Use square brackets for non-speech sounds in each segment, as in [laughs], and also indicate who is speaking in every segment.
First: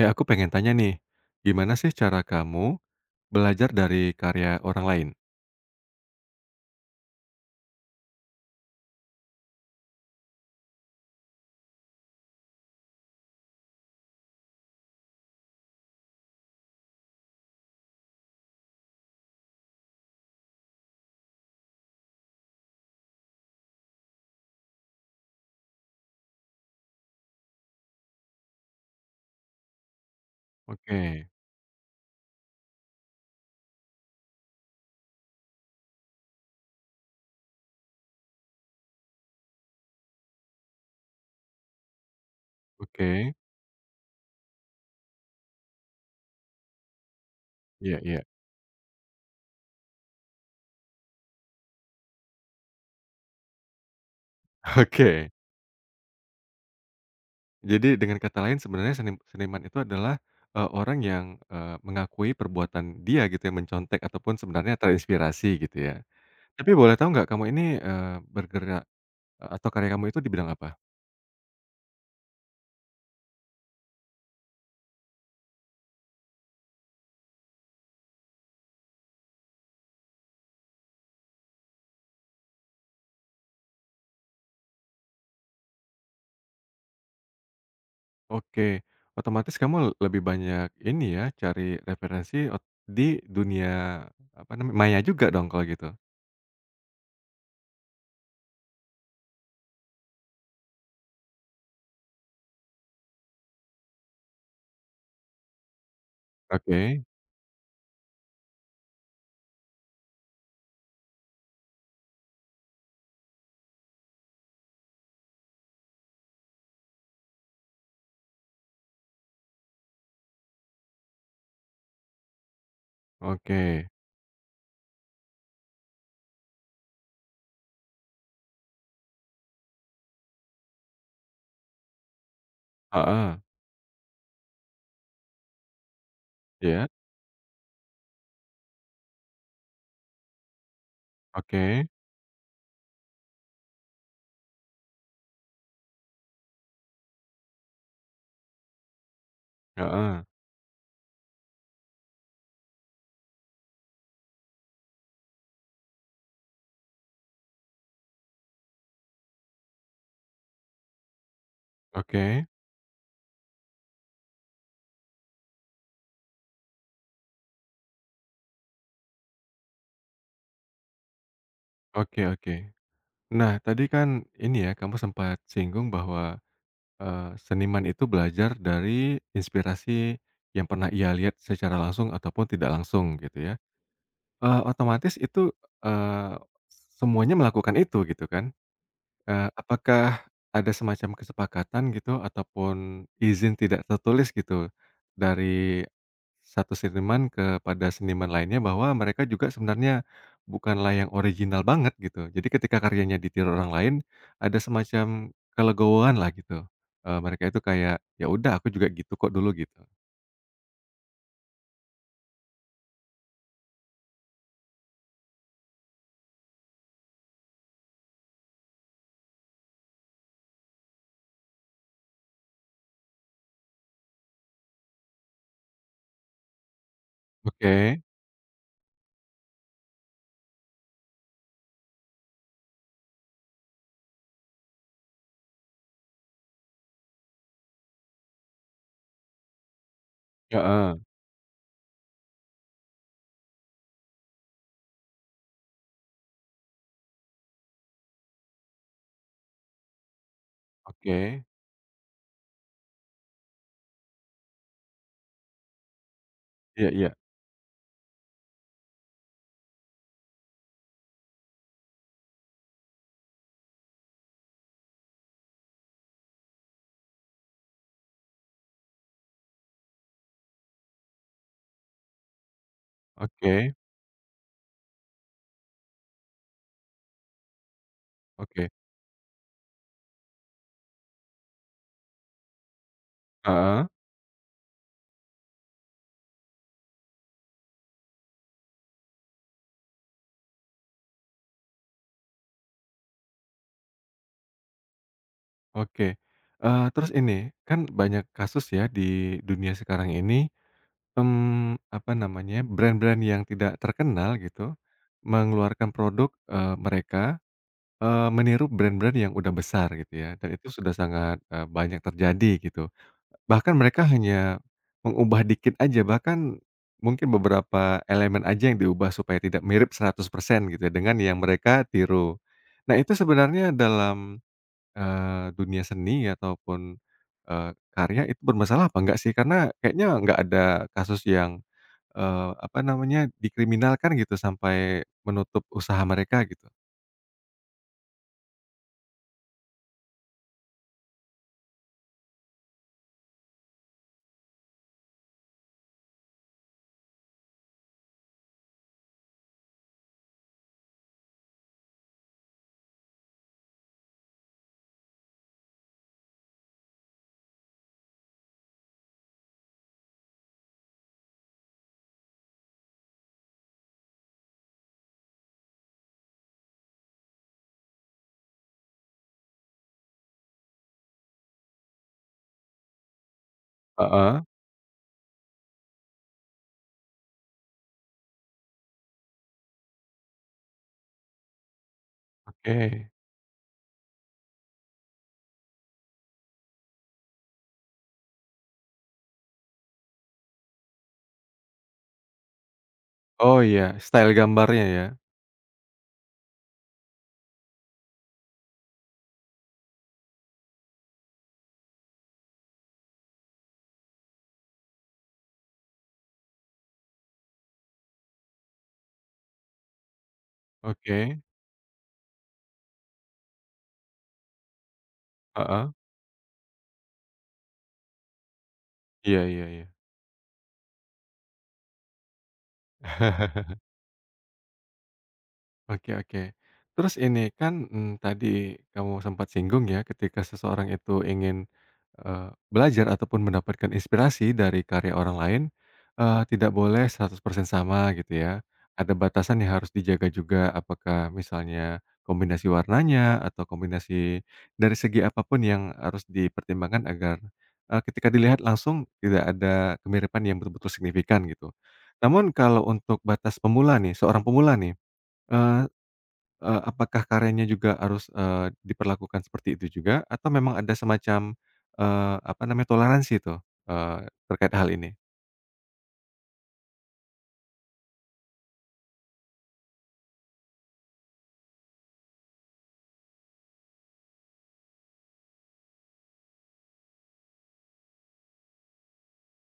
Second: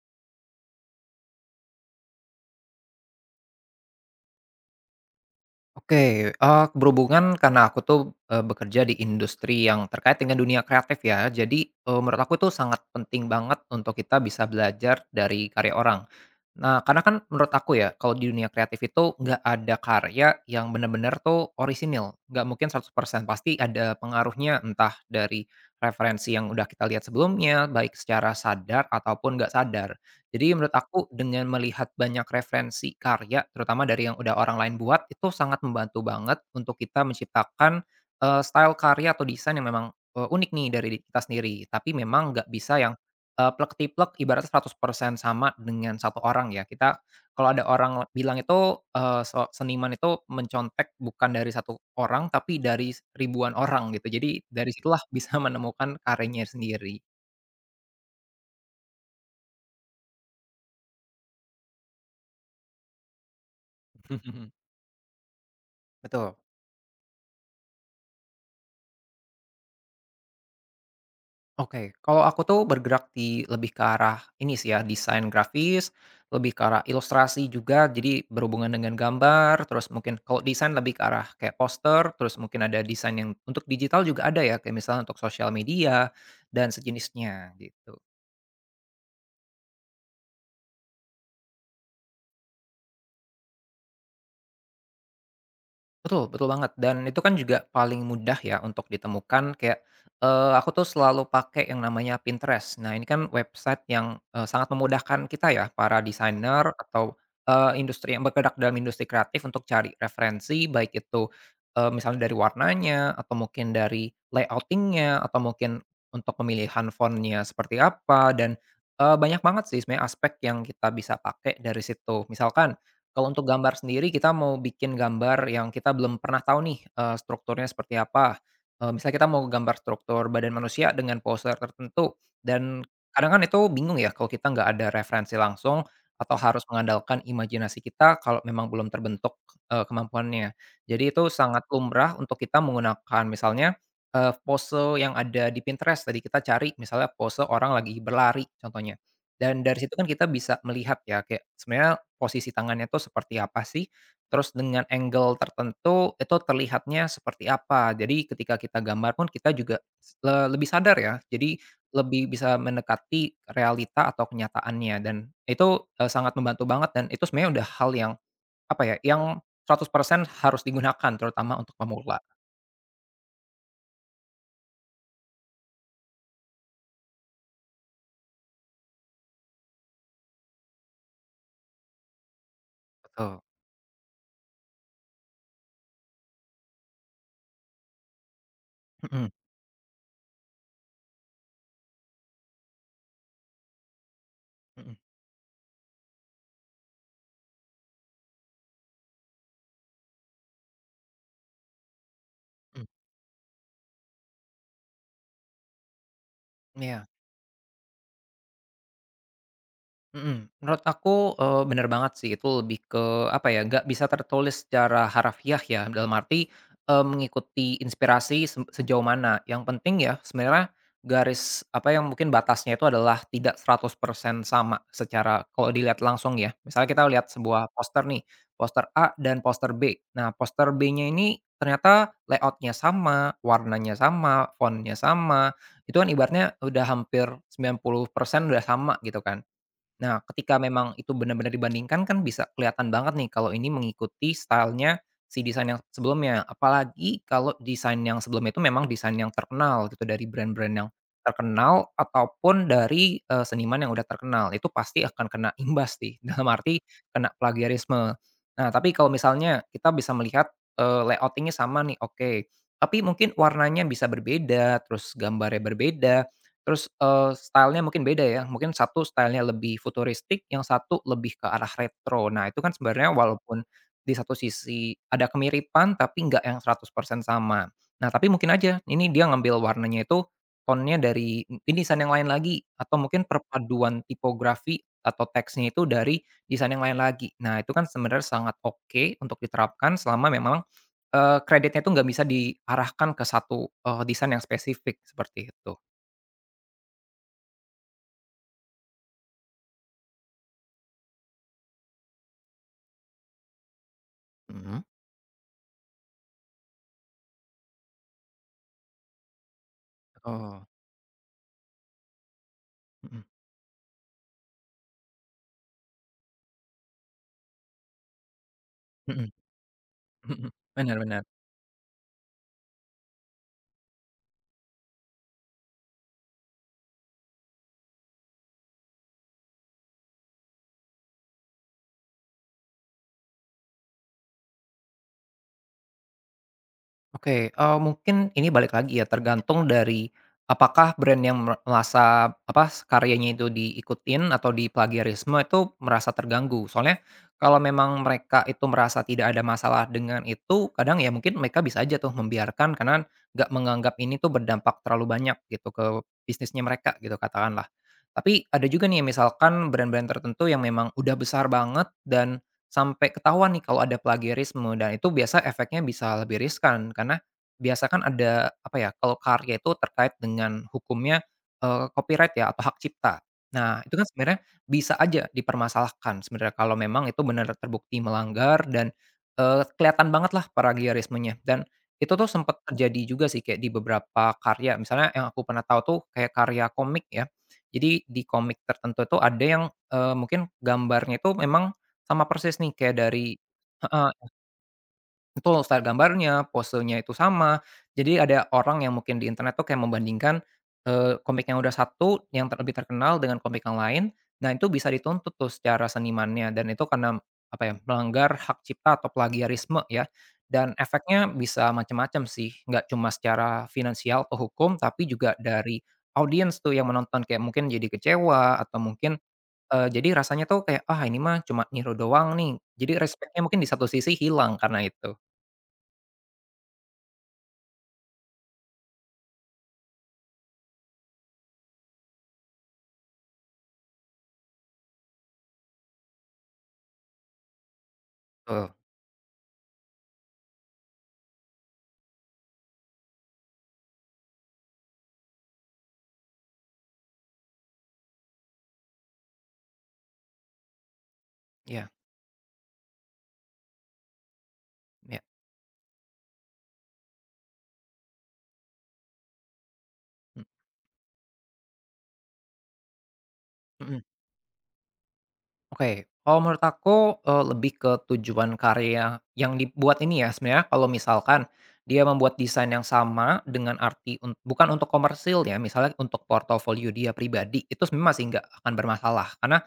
Speaker 1: Ya, aku pengen tanya nih, gimana sih cara kamu belajar dari karya orang lain?
Speaker 2: Oke, berhubungan karena aku tuh, bekerja di industri yang terkait dengan dunia kreatif ya. Jadi, menurut aku tuh sangat penting banget untuk kita bisa belajar dari karya orang. Nah, karena kan menurut aku ya, kalau di dunia kreatif itu nggak ada karya yang benar-benar tuh orisinil, nggak mungkin 100% pasti ada pengaruhnya, entah dari referensi yang udah kita lihat sebelumnya, baik secara sadar ataupun nggak sadar. Jadi menurut aku
Speaker 1: Oke,
Speaker 2: dengan melihat banyak referensi karya, terutama dari yang udah orang lain buat, itu sangat membantu banget untuk kita menciptakan, style karya atau desain yang memang, unik nih dari diri kita sendiri. Tapi memang nggak bisa yang,
Speaker 1: oke,
Speaker 2: plek tiplek, ibaratnya 100% sama dengan satu orang ya. Kita kalau ada
Speaker 1: iya
Speaker 2: orang
Speaker 1: iya,
Speaker 2: bilang itu, so seniman itu mencontek bukan dari satu orang, tapi dari ribuan orang gitu. Jadi dari
Speaker 1: [laughs]
Speaker 2: situlah [laughs]
Speaker 1: oke.
Speaker 2: bisa menemukan karyanya sendiri.
Speaker 1: Jadi dengan kata lain sebenarnya seni seniman itu adalah, orang yang, mengakui perbuatan dia gitu ya, mencontek ataupun
Speaker 2: [laughs]
Speaker 1: sebenarnya terinspirasi gitu ya.
Speaker 2: Betul.
Speaker 1: Tapi boleh tahu nggak kamu ini, bergerak, atau karya kamu itu di bidang apa?
Speaker 2: Oke, kalau aku tuh bergerak di lebih ke arah ini sih ya, desain grafis, lebih ke arah ilustrasi juga, jadi berhubungan dengan gambar, terus mungkin kalau desain lebih ke arah kayak poster, terus mungkin ada desain yang untuk digital juga ada ya, kayak misalnya untuk sosial media dan sejenisnya, gitu.
Speaker 1: Oke, otomatis kamu lebih banyak ini ya, cari referensi di dunia apa namanya, maya juga dong kalau gitu?
Speaker 2: Betul betul banget, dan itu kan juga paling mudah ya untuk ditemukan kayak, aku tuh selalu pakai yang namanya Pinterest. Nah ini kan website yang, sangat memudahkan kita ya para desainer
Speaker 1: Oke.
Speaker 2: atau, industri yang bergerak dalam industri kreatif untuk cari referensi baik itu, misalnya dari warnanya atau mungkin dari layoutingnya atau mungkin untuk pemilihan font seperti apa. Dan, banyak banget sih sebenarnya aspek yang kita bisa pakai dari situ. Misalkan, kalau untuk gambar
Speaker 1: Oke,
Speaker 2: sendiri kita mau bikin gambar yang kita belum pernah tahu nih, strukturnya seperti apa, misalnya kita mau gambar struktur badan manusia dengan pose tertentu. Dan kadang
Speaker 1: heeh,
Speaker 2: kan itu bingung ya kalau kita nggak ada referensi langsung atau harus
Speaker 1: iya,
Speaker 2: mengandalkan imajinasi kita kalau memang belum terbentuk, kemampuannya. Jadi itu sangat
Speaker 1: oke,
Speaker 2: lumrah untuk kita menggunakan misalnya, pose yang ada di Pinterest. Tadi kita cari misalnya pose orang lagi berlari contohnya, dan dari situ kan
Speaker 1: heeh,
Speaker 2: kita bisa melihat ya kayak sebenarnya posisi tangannya tuh seperti apa sih, terus dengan angle tertentu itu terlihatnya seperti apa. Jadi ketika kita gambar pun kita juga s le lebih sadar ya, jadi lebih
Speaker 1: oke,
Speaker 2: bisa mendekati realita atau kenyataannya. Dan itu, sangat membantu banget, dan itu sebenarnya udah hal yang, apa ya, yang 100% harus digunakan terutama untuk pemula.
Speaker 1: oke oke. Nah, tadi kan ini ya, kamu sempat singgung bahwa, seniman itu belajar dari inspirasi yang pernah ia lihat secara langsung ataupun tidak langsung gitu
Speaker 2: Betul.
Speaker 1: ya, otomatis itu, eee, semuanya melakukan itu gitu kan?
Speaker 2: Mhm,
Speaker 1: Apakah ada semacam kesepakatan gitu ataupun izin tidak tertulis gitu
Speaker 2: mhm,
Speaker 1: dari satu seniman kepada seniman lainnya bahwa mereka juga sebenarnya bukanlah yang original banget gitu. Jadi ketika
Speaker 2: mhm.
Speaker 1: karyanya ditiru orang lain ada semacam kelegowoanlah gitu,
Speaker 2: Iya.
Speaker 1: mereka itu kayak, "Ya udah aku juga gitu kok dulu," gitu.
Speaker 2: Mhm, menurut aku, bener banget sih. Itu lebih ke apa ya, nggak bisa tertulis secara harafiah ya. Dalam arti, mengikuti inspirasi sejauh mana yang penting ya sebenarnya. Garis apa yang mungkin batasnya itu adalah tidak 100% sama secara kalau dilihat langsung ya. Misalnya kita lihat sebuah
Speaker 1: Oke,
Speaker 2: poster nih, poster A dan poster B. Nah poster B-nya ini ternyata layoutnya sama, warnanya sama, font sama, itu kan ibaratnya udah hampir 90% udah sama gitu kan. Nah, ketika
Speaker 1: heeh,
Speaker 2: memang itu benar-benar dibandingkan kan bisa kelihatan banget nih kalau ini mengikuti stylenya si desain yang sebelumnya. Apalagi kalau desain yang sebelumnya itu memang desain yang terkenal gitu dari brand-brand yang
Speaker 1: oke.
Speaker 2: terkenal ataupun dari, seniman yang udah terkenal, itu pasti akan kena imbas sih, [laughs] dalam arti
Speaker 1: Iya iya,
Speaker 2: kena plagiarisme. Nah, tapi kalau misalnya kita bisa melihat, layout sama nih, oke. Tapi mungkin warnanya bisa berbeda, terus gambarnya berbeda. Terus, style-nya mungkin beda ya, mungkin satu style-nya lebih futuristik, yang satu lebih ke arah retro. Nah, itu kan sebenarnya walaupun
Speaker 1: oke
Speaker 2: di satu sisi ada kemiripan, tapi nggak yang 100% sama. Nah, tapi mungkin
Speaker 1: oke,
Speaker 2: aja ini dia ngambil warnanya itu tonnya dari mungkin desain yang lain lagi, atau mungkin
Speaker 1: heeh.
Speaker 2: perpaduan tipografi atau teksnya itu dari desain yang lain lagi. Nah, itu kan sebenarnya sangat oke untuk diterapkan selama memang, kreditnya itu nggak bisa diarahkan ke satu, desain yang spesifik, seperti itu.
Speaker 1: Oke, terus ini, kan banyak kasus ya di dunia sekarang ini, apa namanya, brand-brand yang tidak terkenal gitu,
Speaker 2: Mhm.
Speaker 1: mengeluarkan produk, mereka, meniru brand-brand yang udah besar gitu ya, dan
Speaker 2: Oh,
Speaker 1: itu sudah sangat, banyak terjadi gitu.
Speaker 2: mhm,
Speaker 1: Bahkan mereka hanya mengubah dikit aja, bahkan mungkin beberapa elemen aja yang diubah
Speaker 2: mhm,
Speaker 1: supaya tidak mirip seratus
Speaker 2: mhm,
Speaker 1: persen gitu ya,
Speaker 2: bener,
Speaker 1: dengan
Speaker 2: bener.
Speaker 1: yang mereka tiru. Nah, itu sebenarnya dalam dunia seni ataupun, eee, karya itu bermasalah apa enggak sih? Karena kayaknya nggak ada kasus yang, apa namanya, dikriminalkan gitu sampai menutup usaha mereka gitu.
Speaker 2: Oke, mungkin ini balik lagi ya tergantung dari apakah brand yang merasa apa, karyanya itu diikutin atau di plagiarisme itu merasa terganggu. Soalnya kalau memang mereka itu merasa tidak ada masalah dengan itu, kadang ya mungkin mereka bisa aja tuh membiarkan karena nggak menganggap ini tuh berdampak terlalu banyak gitu ke bisnisnya mereka gitu katakanlah. Tapi ada juga nih misalkan brand-brand tertentu yang memang udah besar banget dan sampai ketahuan nih kalau ada plagiarisme, dan itu biasa efeknya bisa lebih riskan karena biasa kan ada apa ya, kalau karya itu terkait dengan hukumnya, copyright ya atau hak cipta. Nah itu kan
Speaker 1: Heeh,
Speaker 2: sebenarnya bisa aja dipermasalahkan sebenarnya kalau memang itu benar terbukti melanggar dan, kelihatan banget lah plagiarismenya. Dan itu tuh sempat terjadi
Speaker 1: oke.
Speaker 2: juga sih kayak di beberapa karya misalnya yang aku pernah tahu tuh kayak karya komik ya. Jadi di komik tertentu tuh ada yang, mungkin gambarnya itu memang sama persis nih kayak dari
Speaker 1: Oh iya,
Speaker 2: heeh,
Speaker 1: style gambarnya ya?
Speaker 2: betul style gambarnya, posenya itu sama. Jadi ada orang yang mungkin di internet tuh kayak membandingkan, komik yang udah satu, yang lebih terkenal dengan komik yang lain. Nah itu bisa dituntut tuh secara senimannya, dan itu karena, apa ya, melanggar hak cipta atau plagiarisme ya. Dan efeknya
Speaker 1: Oke,
Speaker 2: bisa macam-macam sih, nggak cuma secara finansial atau hukum, tapi juga dari
Speaker 1: heeh,
Speaker 2: audiens tuh yang menonton, kayak mungkin jadi kecewa atau mungkin
Speaker 1: iya iya iya.
Speaker 2: Jadi rasanya tuh kayak, "Ah, ini mah cuma niru doang nih." Jadi respect-nya mungkin di
Speaker 1: [laughs]
Speaker 2: satu sisi hilang karena itu,
Speaker 1: Oke oke. Terus ini kan, tadi kamu sempat singgung ya ketika seseorang itu ingin, belajar ataupun mendapatkan inspirasi dari karya orang lain, tidak boleh 100% sama gitu ya.
Speaker 2: tuh.
Speaker 1: Ada batasan yang harus dijaga juga, apakah misalnya kombinasi warnanya atau kombinasi dari segi apapun yang harus dipertimbangkan agar, ketika dilihat langsung tidak ada kemiripan yang betul-betul signifikan gitu.
Speaker 2: Iya,
Speaker 1: Namun kalau untuk batas pemula nih, seorang pemula nih,
Speaker 2: iya.
Speaker 1: eee Eee, apakah karyanya juga harus, diperlakukan seperti itu juga atau memang ada semacam, apa namanya, toleransi tuh,
Speaker 2: Mhm.
Speaker 1: terkait hal ini?
Speaker 2: Oke, kalau menurut aku, lebih ke tujuan karya yang dibuat ini ya. Sebenarnya kalau misalkan dia membuat desain yang sama dengan arti bukan untuk komersil ya, misalnya untuk portofolio dia pribadi, itu sebenarnya masih nggak akan bermasalah. Karena,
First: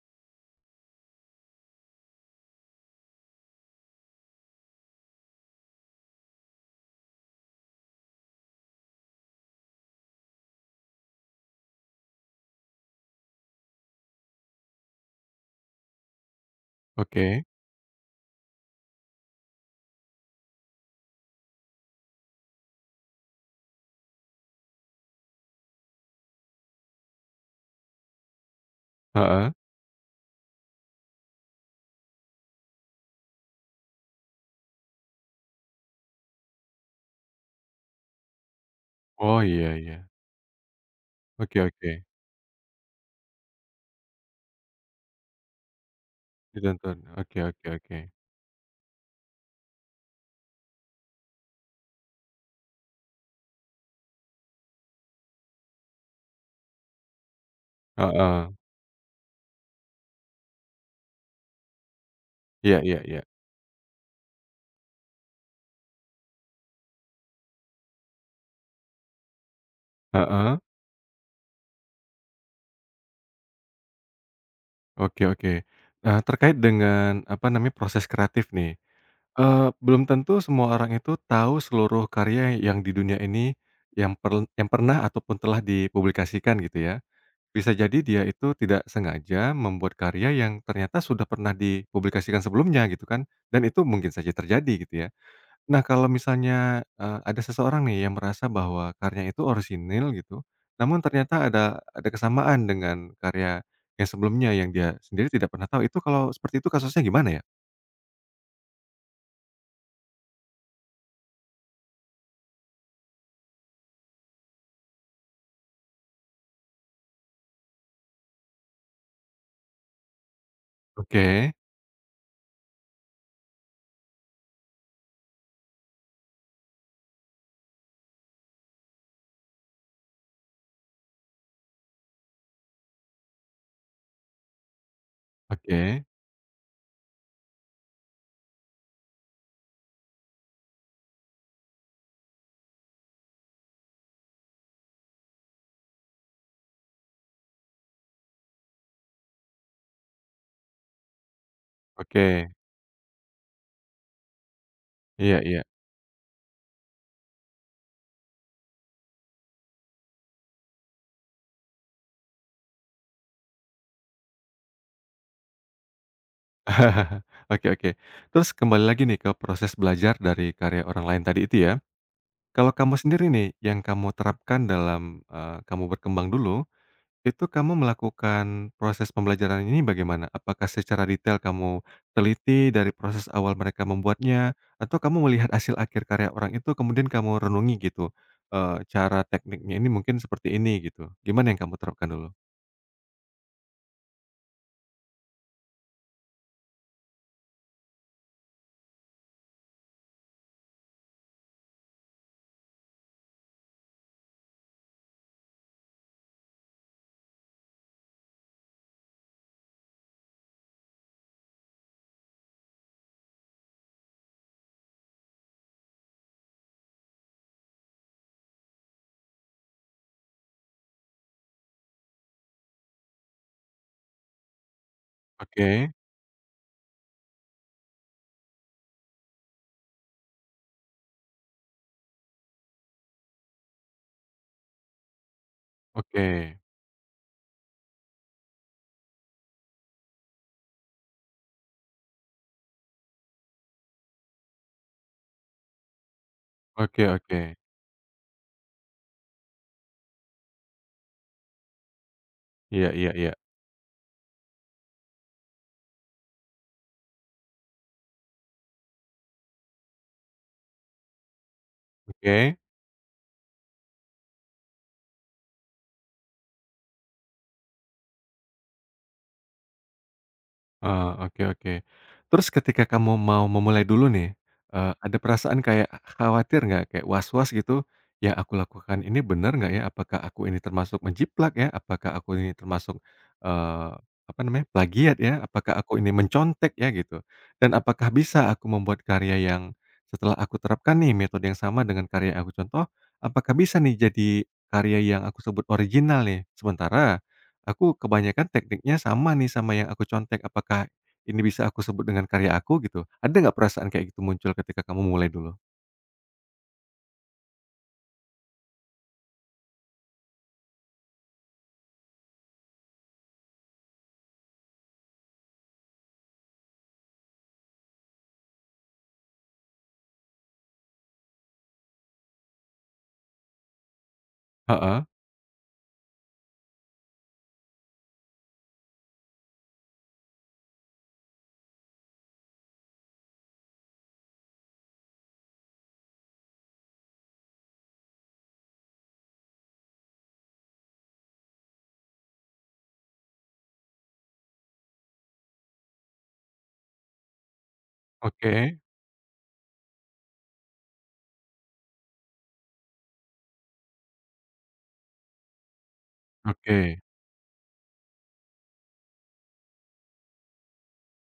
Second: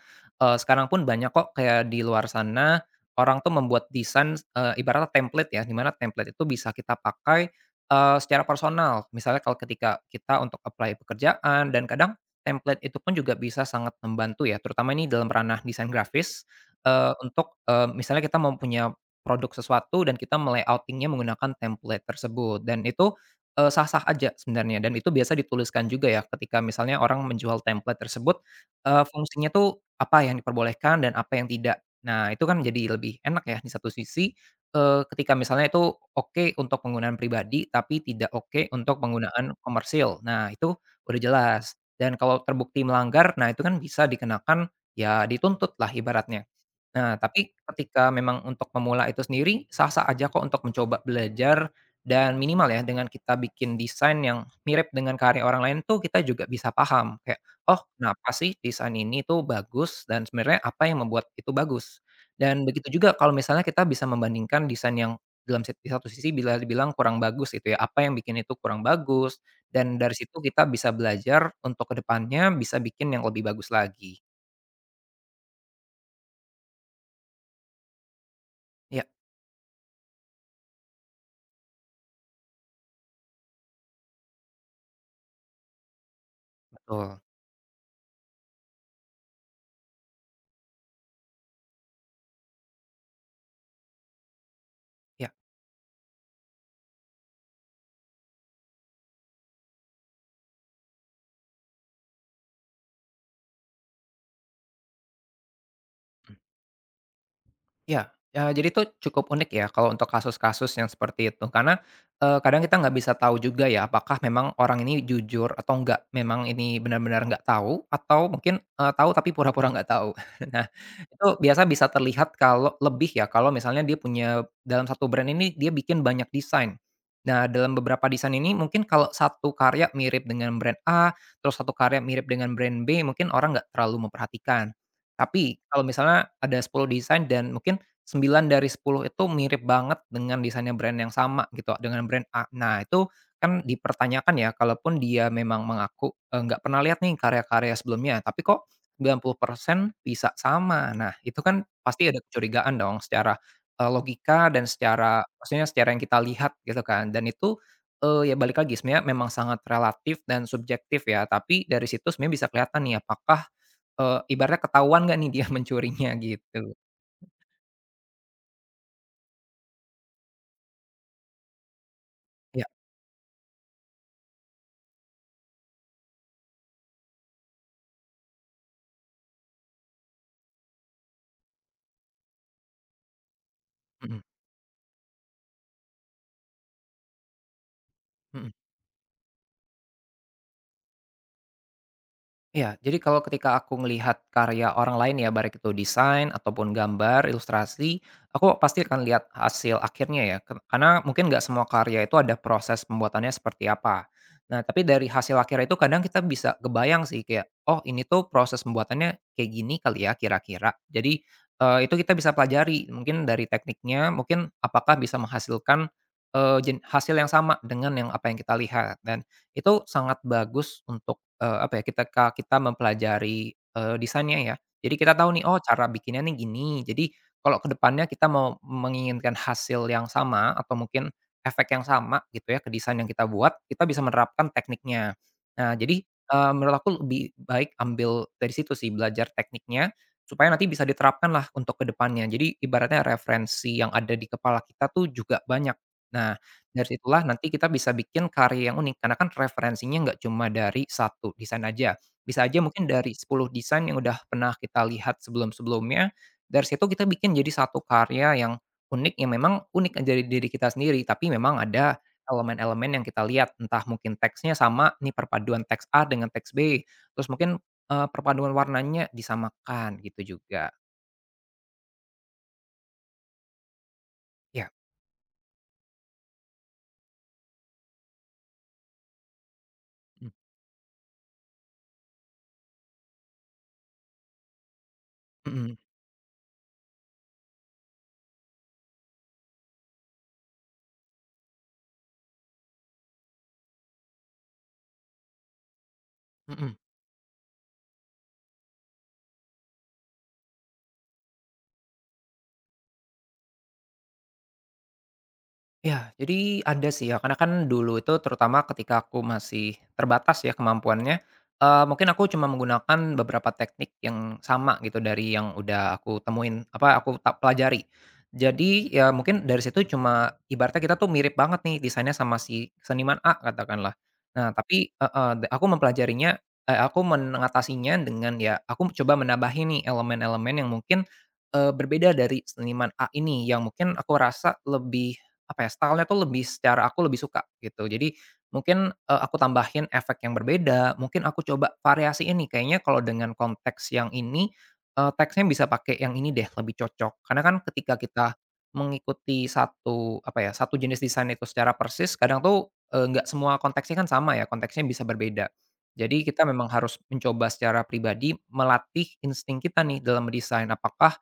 Speaker 2: sekarang pun banyak kok kayak di luar sana, orang tuh membuat desain, ibaratnya template ya, di mana template itu bisa kita pakai, secara personal. Misalnya kalau ketika kita untuk apply pekerjaan. Dan kadang template itu pun juga bisa sangat membantu ya, terutama ini dalam ranah desain grafis,
Speaker 1: Oke,
Speaker 2: untuk, misalnya kita mau punya produk sesuatu dan kita menggunakan template tersebut. Dan itu, sah-sah aja sebenarnya, dan itu biasa dituliskan juga ya ketika misalnya orang menjual template tersebut, fungsinya
Speaker 1: heeh.
Speaker 2: tuh apa yang diperbolehkan dan apa yang tidak. Nah itu kan jadi lebih enak ya di satu sisi, ketika misalnya itu oke untuk penggunaan pribadi tapi tidak oke untuk
Speaker 1: Oh,
Speaker 2: penggunaan
Speaker 1: iya iya.
Speaker 2: komersil. Nah itu udah
Speaker 1: Oke
Speaker 2: jelas.
Speaker 1: oke.
Speaker 2: Dan kalau terbukti melanggar, nah itu kan bisa dikenakan, ya dituntut lah ibaratnya.
Speaker 1: Ditonton.
Speaker 2: Nah,
Speaker 1: Oke
Speaker 2: tapi
Speaker 1: oke oke.
Speaker 2: ketika memang untuk pemula itu sendiri, sah-sah aja kok untuk mencoba belajar. Dan minimal ya dengan kita bikin desain yang mirip dengan karya orang lain tuh kita juga bisa paham kayak, "Oh, kenapa
Speaker 1: Heeh.
Speaker 2: sih desain ini tuh bagus dan sebenarnya apa yang membuat itu bagus?" Dan
Speaker 1: Iya
Speaker 2: begitu
Speaker 1: iya
Speaker 2: juga
Speaker 1: iya.
Speaker 2: kalau misalnya kita bisa membandingkan desain yang dalam sit di satu sisi bila dibilang kurang bagus itu ya, apa yang bikin itu kurang bagus, dan dari situ
Speaker 1: Heeh.
Speaker 2: kita bisa belajar untuk kedepannya bisa bikin yang lebih bagus lagi.
Speaker 1: Oke oke. Nah, terkait dengan, apa namanya, proses kreatif nih,
Speaker 2: Ya
Speaker 1: belum tentu semua orang itu tahu seluruh karya yang di dunia ini yang pernah ataupun telah dipublikasikan gitu ya.
Speaker 2: betul.
Speaker 1: Bisa jadi dia itu tidak sengaja membuat karya yang ternyata sudah pernah dipublikasikan sebelumnya gitu kan, dan itu mungkin saja terjadi gitu ya.
Speaker 2: Ya.
Speaker 1: Nah kalau misalnya, ada seseorang nih yang merasa bahwa karya itu orisinil gitu, namun ternyata ada kesamaan dengan karya yang sebelumnya yang dia sendiri tidak pernah tahu, itu kalau seperti itu kasusnya gimana ya?
Speaker 2: Ya, jadi itu cukup unik ya kalau untuk kasus-kasus yang seperti itu karena, kadang kita nggak bisa tahu juga ya apakah memang orang ini jujur atau nggak. Memang ini benar-benar nggak tahu atau mungkin, tahu tapi pura-pura nggak tahu. [laughs] Nah, itu
Speaker 1: Oke
Speaker 2: biasa bisa terlihat kalau lebih ya, kalau misalnya dia punya dalam satu brand ini dia bikin banyak desain. Nah, dalam beberapa desain ini mungkin kalau satu karya mirip dengan brand A, terus satu karya mirip dengan brand B, mungkin orang nggak terlalu memperhatikan. Tapi kalau
Speaker 1: oke
Speaker 2: misalnya ada 10 desain dan mungkin 9 dari 10 itu mirip banget dengan desainnya brand yang sama gitu, dengan brand A. Nah, itu kan dipertanyakan ya, kalaupun dia memang mengaku, nggak pernah lihat nih karya-karya sebelumnya, tapi kok 90% bisa sama. Nah, itu kan pasti ada
Speaker 1: oke,
Speaker 2: kecurigaan dong secara, logika, dan secara
Speaker 1: iya iya.
Speaker 2: maksudnya secara yang kita lihat gitu kan. Dan itu, ya balik lagi sebenarnya memang sangat relatif dan subjektif ya, tapi dari situ sebenarnya bisa kelihatan nih apakah, ibaratnya ketahuan nggak nih dia [laughs] mencurinya gitu.
Speaker 1: [laughs] Oke oke. Terus kembali lagi nih ke proses belajar dari karya orang lain tadi itu ya?
Speaker 2: Ya,
Speaker 1: Kalau kamu sendiri nih, yang kamu terapkan dalam, kamu berkembang dulu, itu kamu melakukan proses pembelajaran ini bagaimana? Apakah secara detail kamu teliti dari proses awal mereka
Speaker 2: mhm,
Speaker 1: membuatnya, atau kamu melihat hasil akhir karya orang itu kemudian kamu renungi gitu,
Speaker 2: mhm.
Speaker 1: cara tekniknya ini mungkin seperti ini gitu, gimana yang kamu terapkan dulu?
Speaker 2: Iya, jadi kalau ketika aku melihat karya orang lain ya, baik itu desain ataupun gambar, ilustrasi, aku pasti akan lihat hasil akhirnya ya. Karena mungkin nggak semua karya itu ada proses pembuatannya seperti apa. Nah, tapi dari hasil akhir itu kadang kita bisa kebayang sih kayak, oh ini tuh proses pembuatannya kayak gini kali ya kira-kira. Jadi itu kita bisa pelajari mungkin dari tekniknya, mungkin apakah bisa menghasilkan hasil yang sama dengan yang apa yang kita lihat. Dan itu sangat bagus untuk apa ya, ketika kita mempelajari, desainnya ya. Jadi kita tahu nih, oh cara
Speaker 1: Oke
Speaker 2: bikinnya nih gini. Jadi kalau kedepannya kita mau menginginkan hasil yang sama atau mungkin efek yang sama gitu ya ke desain yang kita buat, kita bisa menerapkan tekniknya. Nah jadi,
Speaker 1: oke
Speaker 2: menurut aku lebih baik ambil dari situ sih, belajar tekniknya, supaya nanti bisa diterapkan lah untuk kedepannya. Jadi ibaratnya referensi yang ada di kepala kita tuh juga banyak. Nah dari
Speaker 1: oke
Speaker 2: situlah
Speaker 1: oke.
Speaker 2: nanti kita bisa bikin karya yang unik, karena kan referensinya nggak cuma dari satu desain aja, bisa aja mungkin
Speaker 1: Iya iya
Speaker 2: dari
Speaker 1: iya,
Speaker 2: 10 desain yang udah pernah kita lihat sebelum-sebelumnya. Dari situ kita bikin jadi satu karya yang unik, yang memang unik dari diri kita sendiri, tapi memang ada
Speaker 1: oke.
Speaker 2: elemen-elemen yang kita lihat, entah mungkin teksnya sama nih perpaduan teks A dengan teks B, terus mungkin, perpaduan warnanya disamakan gitu juga.
Speaker 1: Oke oke. Terus ketika kamu mau memulai dulu nih,
Speaker 2: Ya,
Speaker 1: ada perasaan kayak khawatir nggak? Kayak was-was gitu, "Yang aku lakukan ini bener nggak ya? Apakah
Speaker 2: mmm,
Speaker 1: aku ini termasuk menjiplak ya? Apakah aku ini termasuk, eee, apa namanya, plagiat ya?
Speaker 2: mhm,
Speaker 1: Apakah aku ini mencontek ya?" Gitu. "Dan apakah bisa aku membuat karya yang setelah aku terapkan nih metode yang sama dengan karya yang aku contoh, apakah bisa nih jadi karya yang aku sebut original nih?"
Speaker 2: mhm.
Speaker 1: Sementara aku kebanyakan tekniknya sama nih sama yang aku contek, apakah ini bisa aku sebut dengan karya aku gitu? Ada nggak perasaan kayak gitu muncul ketika kamu mulai dulu?
Speaker 2: Ya, jadi ada sih ya, karena kan dulu itu terutama ketika aku masih terbatas ya kemampuannya, mungkin aku cuma menggunakan beberapa teknik yang sama gitu dari yang udah aku temuin, apa, aku pelajari. Jadi ya mungkin dari situ cuma ibaratnya kita tuh mirip banget nih desainnya sama si seniman A katakanlah. Nah tapi
Speaker 1: Heeh,
Speaker 2: heeh, de aku mempelajarinya aku mengatasinya dengan ya aku coba menambahin nih elemen-elemen yang mungkin, berbeda dari seniman A ini yang mungkin aku rasa lebih apa ya, style tuh lebih secara aku lebih suka gitu. Jadi mungkin, aku tambahin efek yang berbeda, mungkin aku coba variasi ini kayaknya kalau dengan konteks yang ini, teksnya bisa pakai yang ini deh, lebih cocok. Karena kan ketika kita
Speaker 1: oke
Speaker 2: mengikuti satu, apa ya, satu jenis desain itu secara persis, kadang tuh, nggak semua konteksnya kan sama ya, konteksnya bisa berbeda. Jadi kita memang
Speaker 1: oke
Speaker 2: harus mencoba secara pribadi melatih insting kita nih dalam mendesain. Apakah,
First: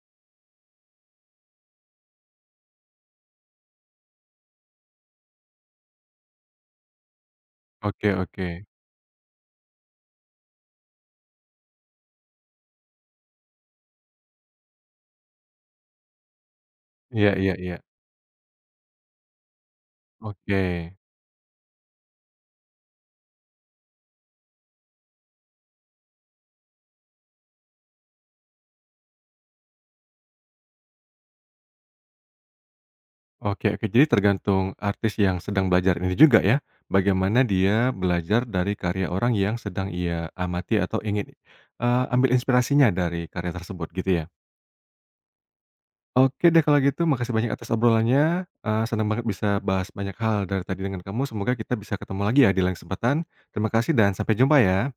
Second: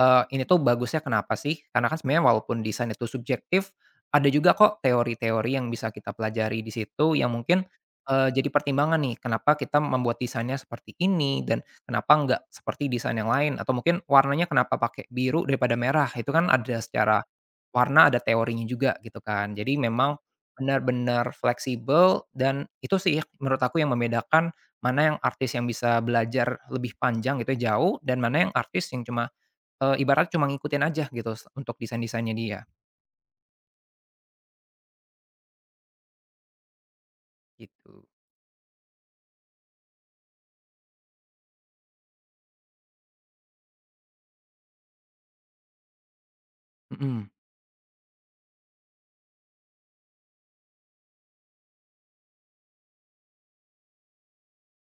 Speaker 2: ini tuh bagusnya kenapa sih? Karena kan sebenarnya walaupun desain itu subjektif, ada juga kok teori-teori yang bisa kita pelajari di situ yang mungkin,
Speaker 1: oke oke.
Speaker 2: jadi pertimbangan nih kenapa kita membuat desainnya seperti ini dan kenapa nggak seperti desain yang lain atau mungkin warnanya kenapa pakai biru daripada merah, itu kan ada secara
Speaker 1: Iya iya iya.
Speaker 2: warna ada teorinya juga gitu kan. Jadi memang
Speaker 1: Oke
Speaker 2: benar-benar fleksibel, dan itu sih menurut aku yang membedakan mana yang artis yang bisa belajar lebih panjang gitu ya, jauh, dan mana yang artis yang cuma, ibaratnya cuma ngikutin aja gitu untuk desain-desainnya dia,
Speaker 1: oke oke. Jadi tergantung artis yang sedang belajar ini juga ya, bagaimana dia
Speaker 2: gitu.
Speaker 1: belajar dari karya orang yang sedang ia amati atau ingin, ambil inspirasinya dari karya tersebut gitu ya? Oke deh kalau gitu,
Speaker 2: Mhm.
Speaker 1: makasih banyak atas obrolannya, senang banget bisa bahas banyak hal dari tadi dengan kamu, semoga kita bisa ketemu lagi ya di lain kesempatan. Terima kasih dan sampai jumpa ya.